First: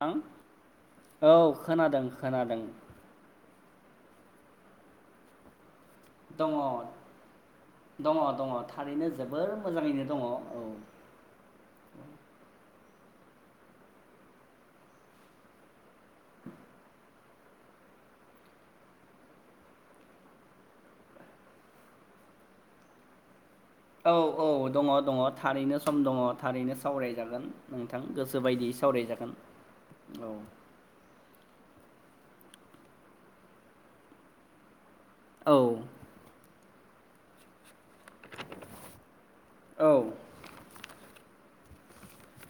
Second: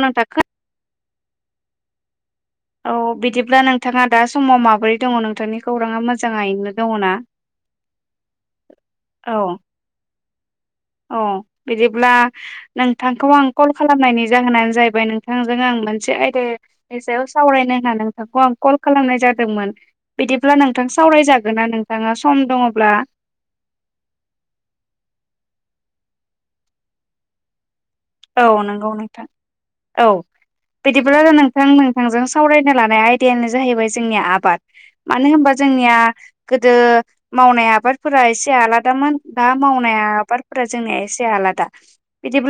थां औ खोनादों खोनादों औ बिदिब्ला नोंथां नोंथाङा दा समाव माबोरै दङ नोंथांनि खौराङा दङ मोजाङैनो दङना? दङ दङ थारैनो जोबोर मोजाङैनो दङ। अ बिदिब्ला नोंथांखौ आं कल खालामनायनि जाहोनानो जाहैबाय नोंथांजों आं मोनसे आयदानि सायाव सावरायनो होनना नोंथांखौ आं कल खालामनाय जादोंमोन बिदिब्ला नोंथां नोंथां सावराय जागोन ना नोंथाङा सम दङब्ला औ औ दङ दङ थारैनो सम दङ थारैनो सावरायजागोन। नोंथां गोसो औ बायदियै नंगौ नोंथां सावरायजागोन औ बिदिब्ला नोंथां नोंजों सावरायनो लानाय आयदायानो जाहैबाय जोंनिया आबाद मानो होनबा औ जोंनिया गोदो मावनाय आबादफोरा एसे आलादामोन दा मावनाय आबादफोरा जोंनिया एसे आलादा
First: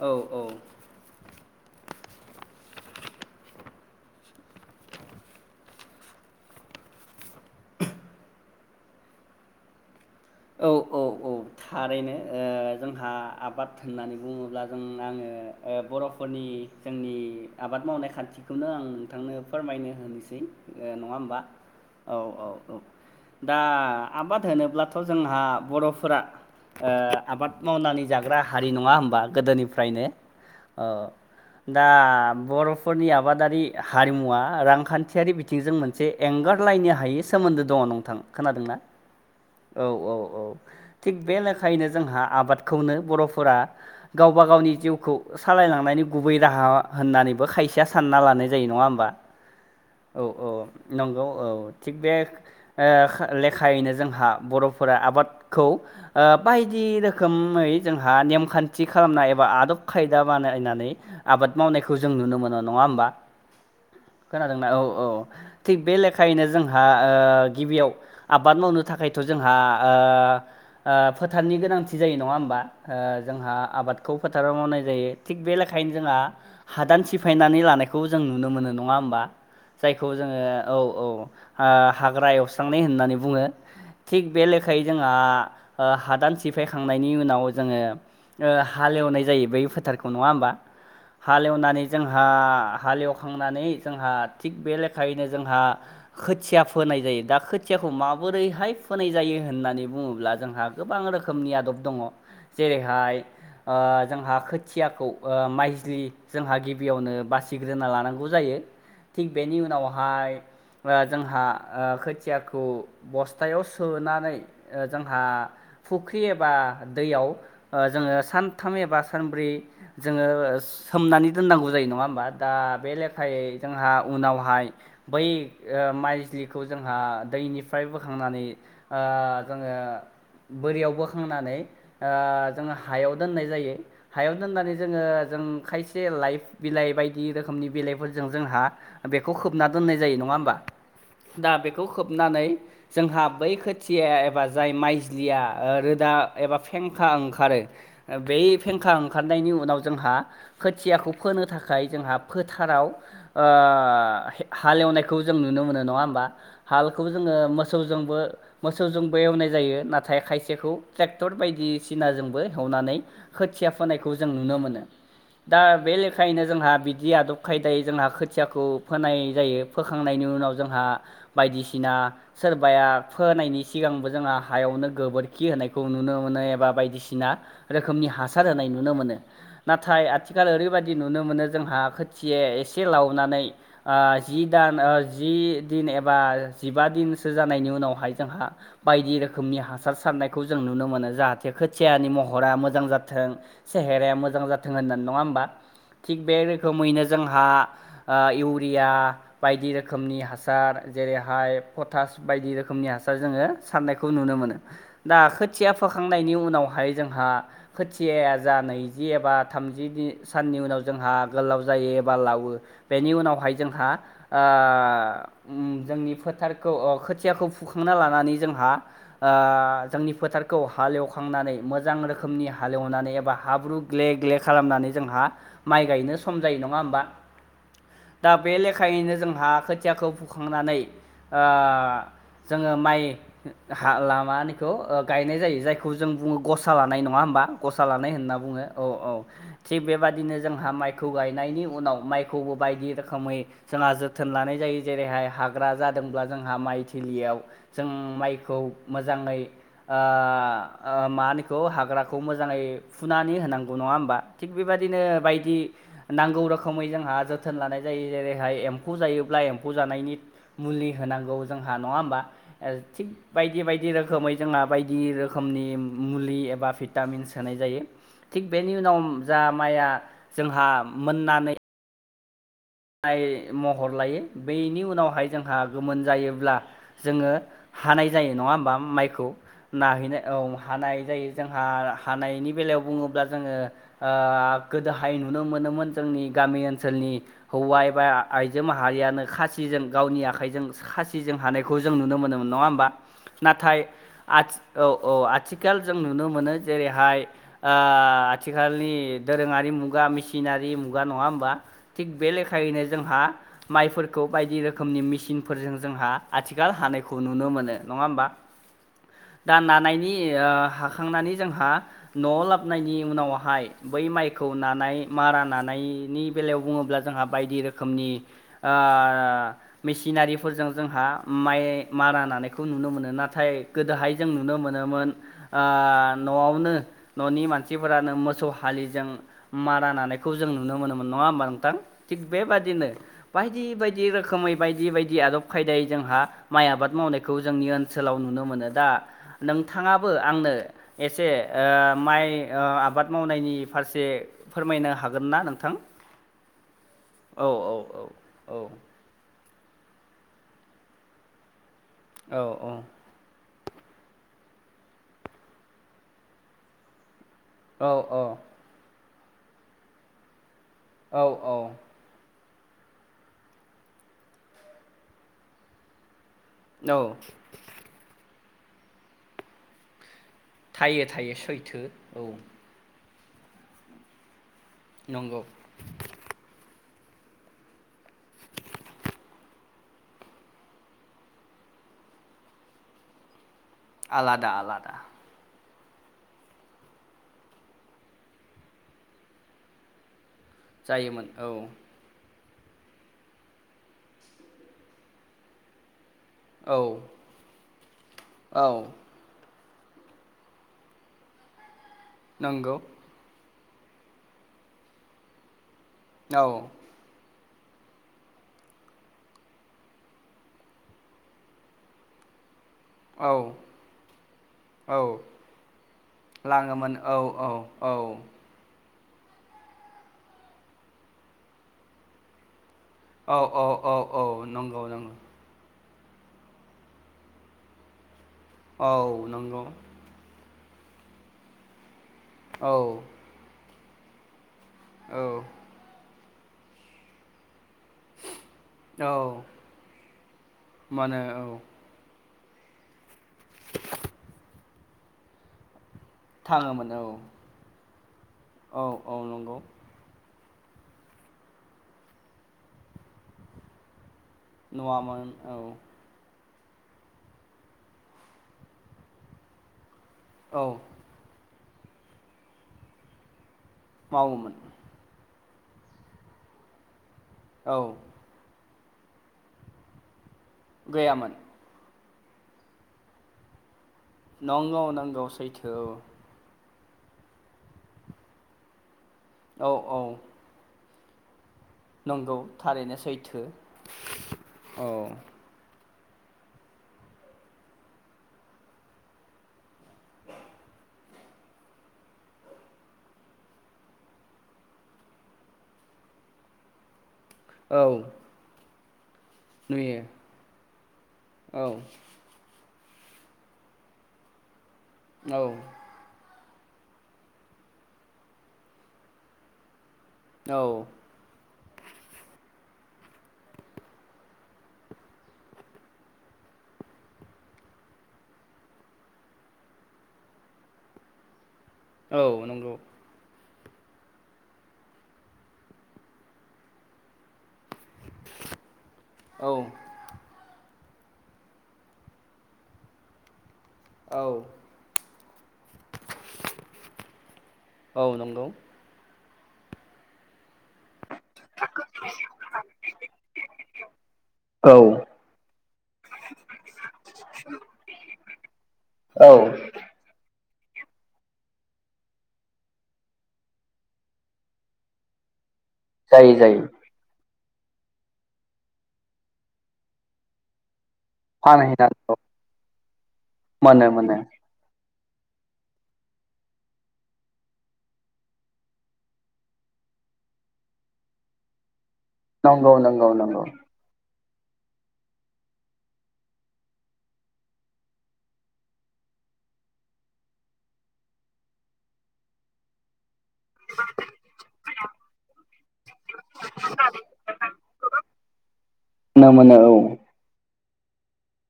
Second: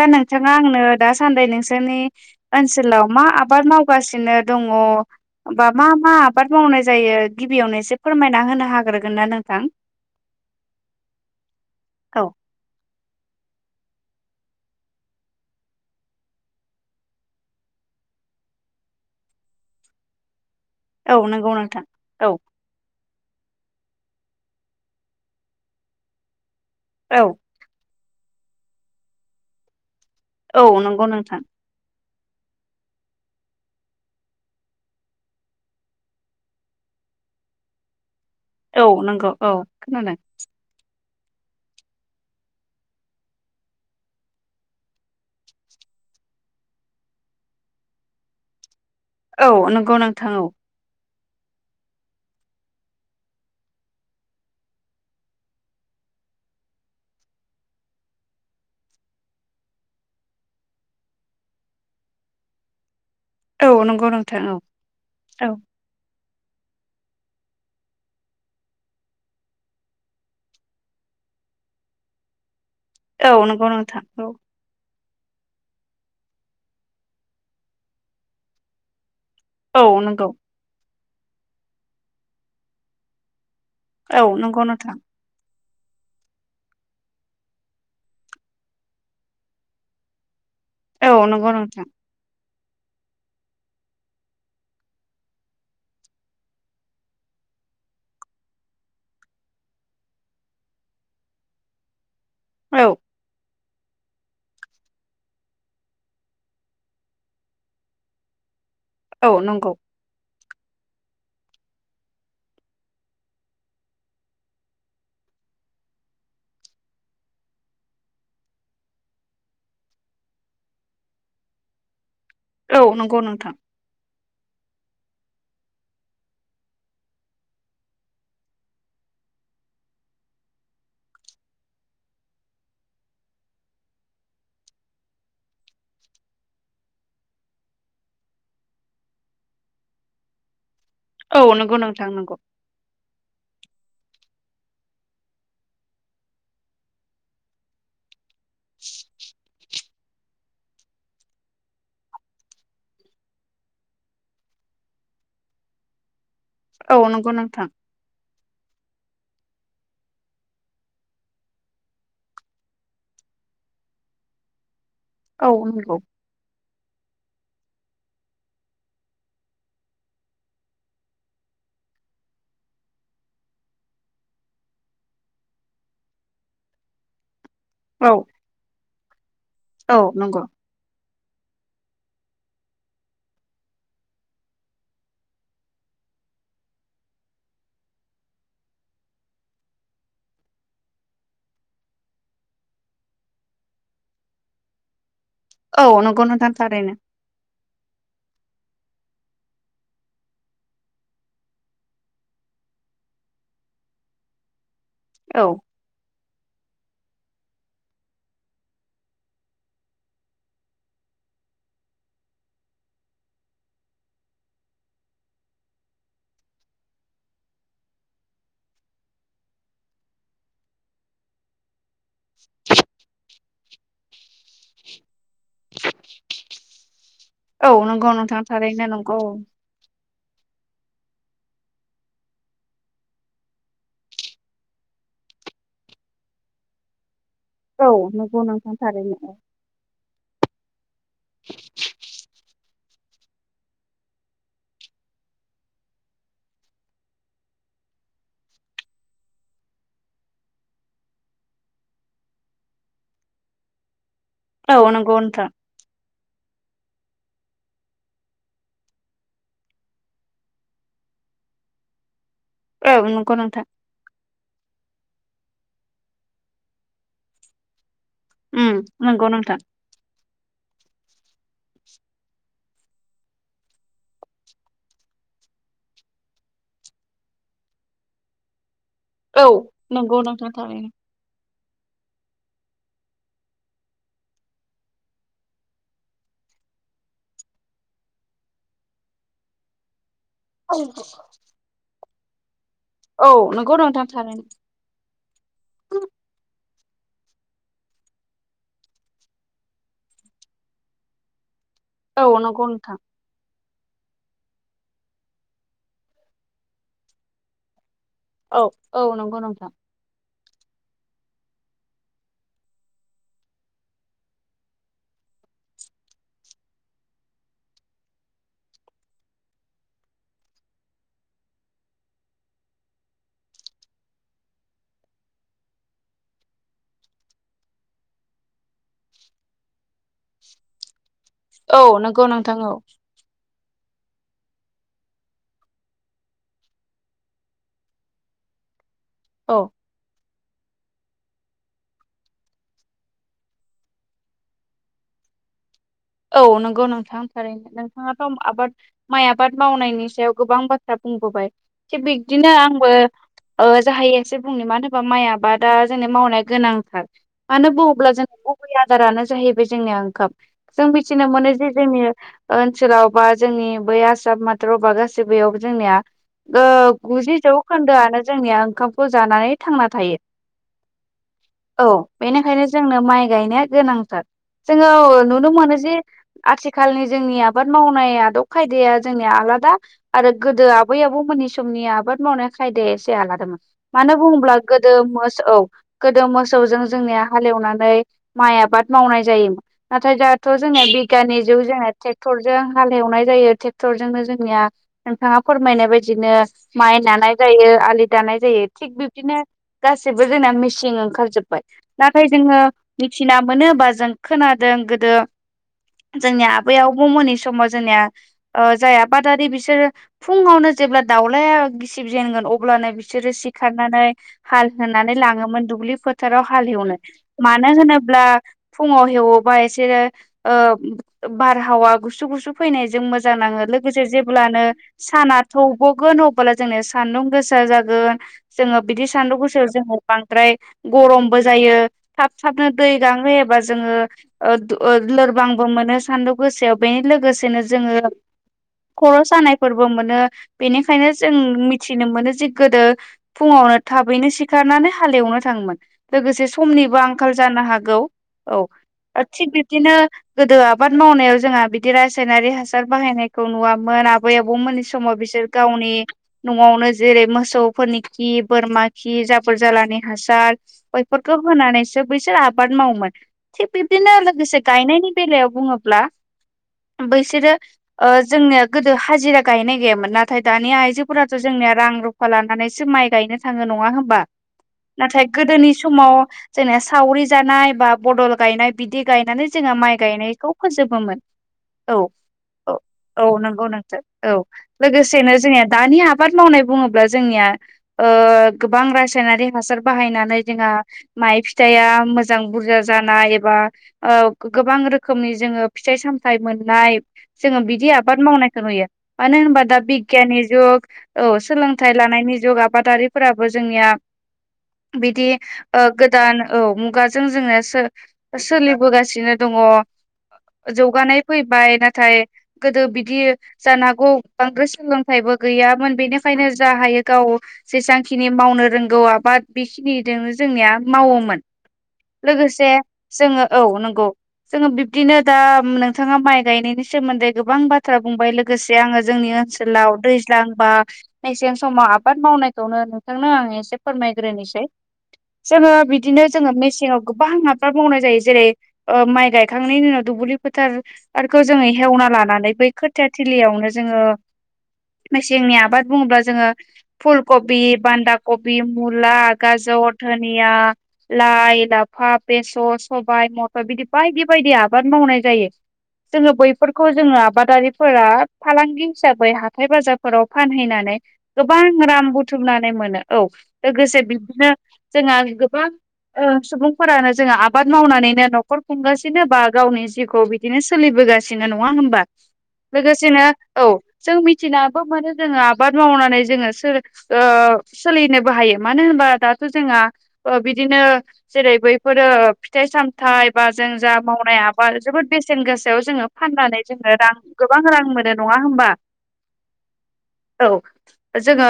औ औ ओह दासान्दि नोंसोरनि ओनसोलाव मा आबाद मावगासिनो दङ। बा मा मा आबाद मावनाय जायो। गिबियावनो एसे फोरमायना होनो हाग्रोगोन ना नोंथां? औ औ औ थारैनो औ जोंहा आबाद होननानै बुङोब्ला। जों आङो बर'फोरनि जोंनि आबाद मावनाय खान्थिखौनो आं नोंथां आंनो फोरमायनो होनोसै नङा औ होमबा। नंगौ नोंथां औ औ औ दा आबाद होनोब्लाथ' जोंहा बर'फोरा औ आबाद मावनानै जाग्रा हारि नङा होमबा गोदोनिफ्रायनो। औ ओह नंगौ नोंथां दा बर'फोरनि आबादारि हारिमुवा रांखान्थियारि बिथिंजों मोनसे एंगारलायनो हायै सोमोन्दो दङ नोंथां। खोनादोंना औ नंगौ औ खोनादों। थिग बे लेखायैनो जोंहा आबादखौनो बर'फोरा गावबा गावनि जिउखौ सालायलांनानै गुबै राहा होननानैबो खायसेया सानना लानाय जायो नङा औ नंगौ औ नोंथां औ नंगौ। औ थिग बे लेखायैनो जोंहा बर'फोरा आबादखौ बायदि रोखोमै जोंहा नेमखान्थि खालामनाय एबा बा आदब खायदा बानायनानै आबाद मावनायखौ जों नुनो मोनो नङा होमबा। औ नंगौ नोंथां खोनादोंना औ औ थिग बे लेखायैनो जोंहा गिबियाव आबाद मावनो थाखाय थ' जोंहा फोथारनि गोनांथि जायो नङा होमबा औ जोंहा नंगौ नोंथां आबादखौ औ फोथाराव मावनाय जायो। थिग बे लेखायैनो जोंहा हादान सिफायनानै लानायखौ जों नुनो मोनो नङा होमबा। औ जायखौ नंगौ जोङो औ औ हाग्रा एवस्रांनाय होननानै बुङो। औ थिग बे नंगौ लेखायै नोंथां जोंहा हादान सिफायखांनायनि उनाव जोङो हालेवनाय जायो बै फोथारखौ नङा होमबा। औ नंगौ नोंथां हालेवनानै जोंहा हालेवखांनानै जोंहा थिग बे लेखायैनो जोंहा खोथिया फोनाय जायो दा खो देखौ माबोरैहाय फोनाय जायो होननानै बुङोब्ला। जोंहा गोबां रोखोमनि आदब दङ जेरै औ हाय जोंहा खोथियाखौ माइजलि जोंहा गिबियावनो बासिग्रोना लानांगौ जायो। थिग औ बेनि नंगौ उनावहाय जोंहा खोथियाखौ बस्थायाव सोनानै जोंहा फुख्रि एबा दैयाव जोंङो सानथाम एबा सानब्रै जोङो सोमनानै दोननांगौ जायो नङा होमबा। दा औ बे नंगौ लेखायै नोंथां जोंहा उनावहाय बै माइजलिखौ जोंहा दैनिफ्राय बोखांनानै ओ जोङो बोरियाव बोखांनानै जोङो हायाव दोननाय जायो ‌। हायाव दोननानै जोङो जों खायसे लाइफांनि बिलाइ बायदि रोखोमनि बिलाइफोरजों जोंहा बेखौ खोबना दोननाय जायो। नङा होमबा औ दा नंगौ बेखौ नोंथां नंगौ खोबनानै जोंहा बै खोथिया एबा जाय माइजलिया रोदा एबा फेंखा ओंखारो बे बे फेंखा ओंखारनायनि उनाव जोंहा खोथियाखौ फोनो थाखाय जोंहा फोथाराव हालेवनायखौ जों नुनो मोनो नङा होमबा। औ हालखौ नंगौ जोङो नोंथां मोसौजोंबो। मोसौजोंबो एवनाय जायो नाथाय खायसेखौ ट्रेक्टर बायदिसिनाजोंबो एवनानै हेवनानै खोथिया फोनायखौ जों नुनो मोनो औ दा बे नंगौ लेखायैनो जोंहा जि आदब खायदायै जोंहा खोथियाखौ फोनाय जायो। फोखांनायनि उनाव जोंहा बायदिसिना सोरबाया फोनायनि सिगांबो जोंहा हायावनो गोबोरखि होनायखौ नुनो मोनो एबा बायदिसिना रोखोमनि औ हासार होनाय नुनो मोनो औ नाथाय नंगौ आथिखाल ओरैबायदि नुनो मोनो जोंहा खोथियाआ एसे लावनानै जि दान जि दिन एबा बा जिबा दिनसो जानायनि उनाव जोंहा बायदि रोखोमनि हासार सारनायखौ जों नुनो मोनो जाहाथे खोथियानि महरा मोजां जाथों सेहेराया मोजां जाथों होननानै नङा होमबा औ थिग नंगौ बे नोंथां थारैनो रोखोमैनो जोंहा इउरिया बायदि रोखोमनि हासार जेरैहाय पटास बायदि रोखोम हार जनाय नुनो मोन दा औ खोथिया फोखांनायनि उनावहाय जोंहा खोथियाया जा नैजि एबा थामजि साननि उनाव जोंहा बेनि उनावहाय जोंहानि सारखौ अ खोथियाखौ हुखांना लानानै जोंहा ओ जोंनि फोथारखौ हालेवखांनानै मोज जां रोखोमनि हालेवनानै एबा हाब्रु ग्ले-ग्ले खालामनानै जोंहा माइ गायनो सम जायो नंङा होमबा हा औ नंगौ दा नोंथां बे थारैनो लेखायैनो नंगौ जोंहा खोथियाखौ फु फुखांनानै ओ जोंङो माइ हा लामा माहोनो इखौ गायनाय जायो जायखौ जों बुंङो गसा लानाय नंङा होमबा गसा औ लानाय होनना नंगौ बुंङो नोंथां औ-औ थारैनो थिग बेबाददिनो जोंहा माइ खौ गायनायनि उनाव माइखौबो बायदि रोखोमै जोंहा जोथोन लानाय जायो जेरैहाय हाग्रा जादोंब्ला जोंहा माइ थिलियाव जों माइखौ मोजांङै ओ मा होनइखौ हाग्राखौ मोजां मोजांङै फुनानै होनांगौ नंङा होमबा थिग औ बेबायदिनो नंगौ नोंथां बायदि नांगौ रोखोमै जोंहा जोथोन लानाय जायो जेरैहाय एम्फौ जायोब्ला एम्फौ जानायनि मुलि होन नागौ जोंहा नंङा होनबा ओ औ थिग नंगौ नोंथां बायदि-बायदि रोखोमै जोंहा बायदि रोख रोखोमनि मुलि एबा भिटामिन होनाय जायो थिग बेनि उम उनाव नंगौ जा नोंथां माइया जोंहा मोननानै [inaudible] नाय महर लायो बैनि उनावहाय जोंहा गोमोन जायोब्ला जोंङो हानाय जायो नंङा होनबा माइखौ औ नंगौ नाहैनाय औ नोंथां थारैनो हानाय जायो जों हा हानायनि बेलायाव बुंङोब्ला जोंङो ओ गोदोहाय नुनो मोनोमोन जोंनि गामि मि ओनसोलनि हौवा एबा आइजो माहारियानो खासिजों गावनि आखाइजों खासिजों हानायखौ जों नु नुनो मोनोमोन नंङा होनबा औ नंगौ नाथाय नोंथां थारैनो औ-औ आथिखाल जों नुनो मोनो जेरैहाय ओ आथिखालनि दोरोंङारि मुगा मेसिनारि मुगा नंङा होनबा थिग औ बे नंगौ लेखायैनो नोंथां जोंहा माइफोरखौ बायदि रोखोमनि मेसिनफोरजों जोंहा आथिखाल हानायखौ नुनो मोनो नंङा होमबा औ औ नंगौ दा नोंथां नानायनि इओ हाखांनानै जोंहा नआव लाबोनायनि उनावहाय बै माइखौ नानाइ मारानानायनि बेलायाव बुंङोब्ला ओ बायदि रोखोमनि ओ मेसिनारिफोरजों जोंहा माइ-माइ बारा नानायखौ नुनो मोनो नाथाय गोदोहाय जों नुनो मोनोमोन ओ नआवनो ननि मानसिफोरानो मोसौ हालिजों मारा नानायखौ जों नुनो मोनोमोन नंङा होमबा नोंथां औ थिग नंगौ नोंथां औ बेबादिनो बाद बायदि-बायदि रोखोमै बायदि-बायदि आदब खायदायै जोंहा माइ आबाद मावनायखौ जोंनि ओनसोलाव नुनो मोनबाय मोनो दा औ नोंथांङाबो आंनो एसे ओ माइ ओ आबाद मावनायनि फारसे फोरमायनो हागोन ना नोंथां औ नंगौ नोंथां औ थारैनो औ औ नोंथांङाथ औ आबाद माइ आबाद आबाद मावनायनि सायाव गोबां बाथ्रा बुंबोबाय थिग औ बिदिनो औ आंबो ओ जाहायो बाद एसे बुंनो मानो होनबा माइआबादा जोंनि मावनाया गोनांथार मानो औ बुंङोब्ला जोंना गुबै आदारानो जाहैबाय जोंनिया ओंखाम जों औ मिथिनो मोनो औ जे जोंनि ओनसोलाव बा जोंनि बै आसा माथ्रबा गासैबोयावबो जोंनिया ओ औ गुजि जौखोन्दोआनो जोंनिया ओंखामखौ जानानै थांना थायो थायो-थायो सैथो औ बेनिखायनो जोंनो माइ गायनाया गोनांथार। जोंङो ओ नु नंगौ जे आथिखालनि जोंनि आबाद मावनाय आदब-खायदाया जोंनिया आलादा आरो गोदो आबै-आबौमोननि समनि आबाद मावनाया खायदाया एसे आलादामोन। मानो आलादा बुंङोब्ला गोदो आलादा मोस औ गोदो मोसौजों जोंनिया हालेवनानै माइ आबाद मावनाय जायोमोन। नाथाय दा थ जों निया जायोमोन बिगानिख औ जुग। जोंनिया थेख टर जों हालेवनाय जायो। टेक्टरजोंनो जोंनिया नोंथांङा फोरमायनाय बायदि बिदिनो औ माइ नानाय जायो, आलि दानाय औ जायो। थिग बिबदिनो गाससिबो जोंना मिसिं ओंखारजोबबाय। नाथाय जोङो नंगौ मिथिना मोनो होमबा जों खोनादों गोदो जोंनि औ आबै-आबौ मोननि समाव जोंनिया जाया आबादारि बिसोरो फुङावनो जेब्ला दावलाया गिसिब जेनगोन अ अब्लानो औ बिसोरो सिखारनानै हाल औ होनानै लाङोमोन दुब्लि फोथाराव हाल लाङोमोन हेवनो। औ औ मा मानो औ होनोब्ला फुङाव हेवोबा एसेरो बारहावा गुसु-गुसु फैनायजों मोजां औ नाङो। औ औ लोगोसे औ जेब्लानो नंगौ नंगौ साना थौ गगोन अबोब्ला जोंना सान्दुं गोसा जागोन। जोङो औ बिदि सान्दुं नंगौ गोसायाव जोङो बांद्राय गरमबो जायो। थाब-थाबनो औ दै गांहोयोबा जोङो ओ दु लोर बांबो मोनो सान्दुं गोसायाव। बेनि लोगोसेनो जोङो औ खर' सानायफोरबो मोनो। बेनिखायनो मानो जों औ मिथिनो मोनो जि गोदो फुङावनो थाबैनो सिखारनानै हालेवनो थाङोमोन। लोगोसे थाङोमोन समनिबो औ आंखाल जानो हागौ। औ, औ थिग नंगौ बिब्दिनो गोदो आबाद मावनायाव जोंहा बिदि रासायनारि हासार बाहायनायखौ नुवामोन। आ बै-आबौमोननि समाव नुवामोन बिसोर औ गावनि न'आवनो जेरै मोसौफोरनि खि, बोरमा खि, जाबोर-जालानि हासार औ बेफोरखौ होनानैसो बैसोर आबाद मावोमोन। थिग बिब्दिनो मावोमोन लोगोसे गायनायनि बेलायाव बुङोब्ला बैसोरो औ ओ जोंनो गोदो हाजिरा गायनाय गैयामोन। ना नाथाय दानिया गैयामोन आइजोफोराथ' जोंनिया रां-रुफा लानानैसो माइ गायनो थाङो। नङा होम बा? नंगौ नाथाय नंगौ गोदोनि सैथो समाव जोंना सावरि जानाय बा बदल गायनाय बिदि गायनानै औ जोंहा माइ औ गायनायखौ फोजोबोमोन। औ नंगौ अ थारैनो औ सैथो नंगौ नोंथ औ। औ लोगोसेनो जोङो दानि आबाद मावनाय बुङोब्ला जोंनिया ओ गोबां रासायनारि हासार बाहायनानै जोंहा माइ फिथाइआ मोजां बुरजा जानाय एबा ओ गो बां रोखोमनि जोङो फिथाइ-सामथाइ मोननाय जोङो औ बिदि आबाद मावनायखौ नुयो। मानो होनबा दा नुयो बिगयाननि जुग औ सोलोंथाइ लानायनि जुगा। आबादारिफोराबो जोंनिया बिदि औ ओ गोदान औ मुगाजों जोना सो सोलिबोगासिनो दङ। औ जौगानाय फै बाय नाथाय गोदो बिदि जानो हागौ बांद्राय सोलोंथाइबो गैयामोन। बेनिखायनो जा हायो गाव जेसांखिनि मावनो रोंगौ आबाद बेखिनिजोंनो जोंनिया मावोमोन। औ लोगोसे नंगौ जोङो, औ नंगौ। जोङो बिब्दिनो दा नोंथाङा माइ गायनायनि सोमोन्दै गोबां बा थ्रा बुंबाय। लोगोसे आङो जोंनि औ ओनसोलाव दैज्लां बा मेसें समाव आबाद मावनायखौनो नोंथांनो आं एसे औ फोरमायग्रोनोसै। जोङो बिदिनो जोङो मेसेङाव गोबां आबाद मावनाय औ जायो। जेरै नंगौ माइ गायखांनायनि उनाव दुब्लि फोथारफोरखौ जोङो हेवना लानानै बै खोथिया थिलियावनो जोङो औ मेसेंनि आबाद बुङोब्ला जोङो फुलकबि, बान्दा बि, मुला, औ गाजर, धोनि निया, लाइ, लाफा, बेसर, सबाय, मथर, बिदि बायदि बायदि आबाद मावनाय जायो जोङो जायो जायो बैफोरखौ जोङो आबाद दारिफोरा फालांगि हिसाबै हाथाय बाजारफोराव फानहैनानै गोबां रां फानहैनांगौ बुथुमनानै मोनो औ मोनो लोगोसे मोनो बिदिनो जोंहा गोबां ओ सुबुंफोरानो जोङो आबाद मावनानैनो न नखर खुंगासिनो बा गावनि जिउखौ बिदिनो सोलिबोगासिनो नङा होम्बा नंगौ नंगौ लोगोसेनो नंगौ औ जों मि थिनाबो मोनो जोङो आबाद मावनानै जोङो सो ओ सोलिनोबो हायो मानो होनबा दा थ जोंहा बिदिनो जेरै बैफोरो फिथाय सामथाय जों जा मावनाय आबा जोबोद बेसेन गोसायाव जोङो फाननानै जोङो रां गोबां रां मोनो नङा ब होम्बा न मान औ जोङो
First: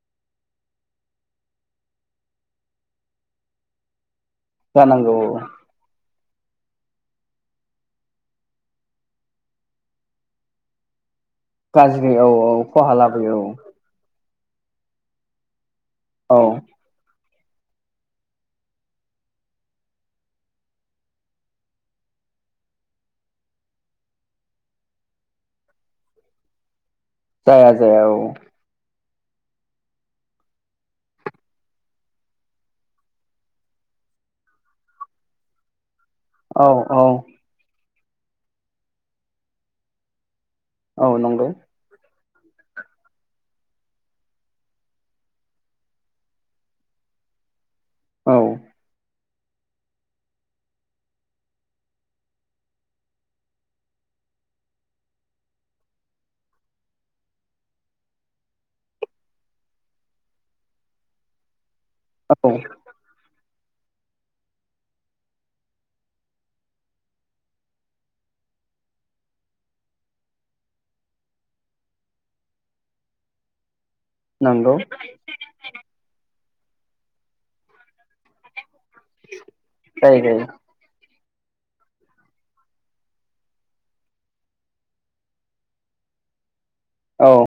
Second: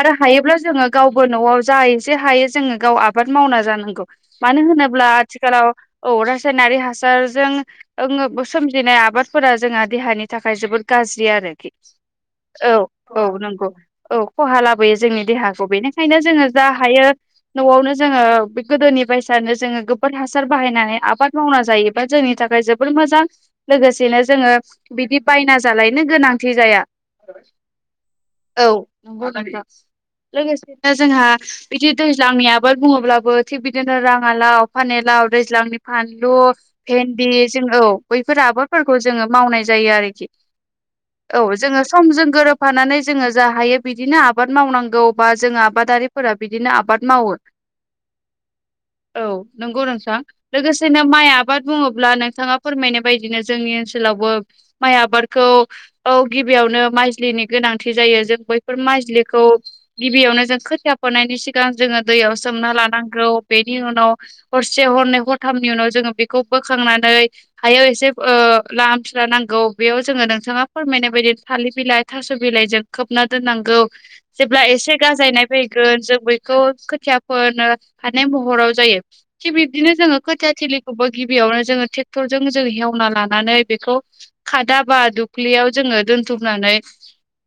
आरो हायोब्ला जोङो गावबो न'आव जा एसे हायो जोङो गाव आबाद मावना जानांगौ मानिज नाबब्ला जानांगौ औ आथिखाालाव औ रासायनारि हासारजोंो सोमजिनाय आबादफोरा जोंहा देहानि थाखाय जोबोद गाज्रि दि आरोखि गाज्रि औ खहा लाबोयो औ नंगौ औ खहा लाबोयो जोंनि देहाखौ बेनिखायनो औ जोङो जा हायो न'आवनो जोङो बे गोदोनि बायसानो जोङो गोबोर हासार बाहायनानै आबाद मावना जायोबा जोंनि थाखाय जोबोोर मोजां लोगोसेनो जोङो बिदि बायना जालायनो गोनांथि जाया जाया जाया औ नोंगौ ग लोगोसेनो जोंहा बिदि दैज्लांनि आबाद बुङोब्लाबो थिग बिदिनो राङाला अ फानेला आवेेज लांनि फानलु औ औ भन्दि जों औ बैफोर आबादफोरखौ जोङो मावनाय जायो आरोखि औ जोङो सम ज गोरोबफानानै जोङो जा हायो बिदिनो आबाद मावनांगौ बा जोङो आबादारिफोरा बिदिनो आबाद मावो [unintelligible] औ औ नोंगौ नोंथां लोगोसेनो माइ आबाद बुङोब्ला नोंथाङा फोरमायनाय बायदिनो जोंनि ओनसोलावबो माइ आबादखौ औ गिबियावनो माइजलिनि गोनांथि जायो जों बैफोर माइजलिखौ गिबियावनो खोया फनायनि सिगां जोङो दैयाव औ सोमना लानांगौ बेनि उनाव हरसे हरनै ह थामनि उनाव जोङो बेखौ बोखांनानै हायाव एसे लामथिला नांगौ बेयाव जोङो नों नोंथाङा फोरमायनाय बायदि थालिर बिलाइ थास' बिलाइजों खोबना दोननांगौ जेब्ला नंगौ एसे गाजायनाय फैगोन जों बैखौ खोथिया फो हानाय महराव थि बिबदिनो जो जायो जायो खथि थलिखौ गिबियावनो जोङो ट्रेक्टर ज जों हेवना लानानै बेखौ खादाबा दुब्लियाव जोङो थानाय औ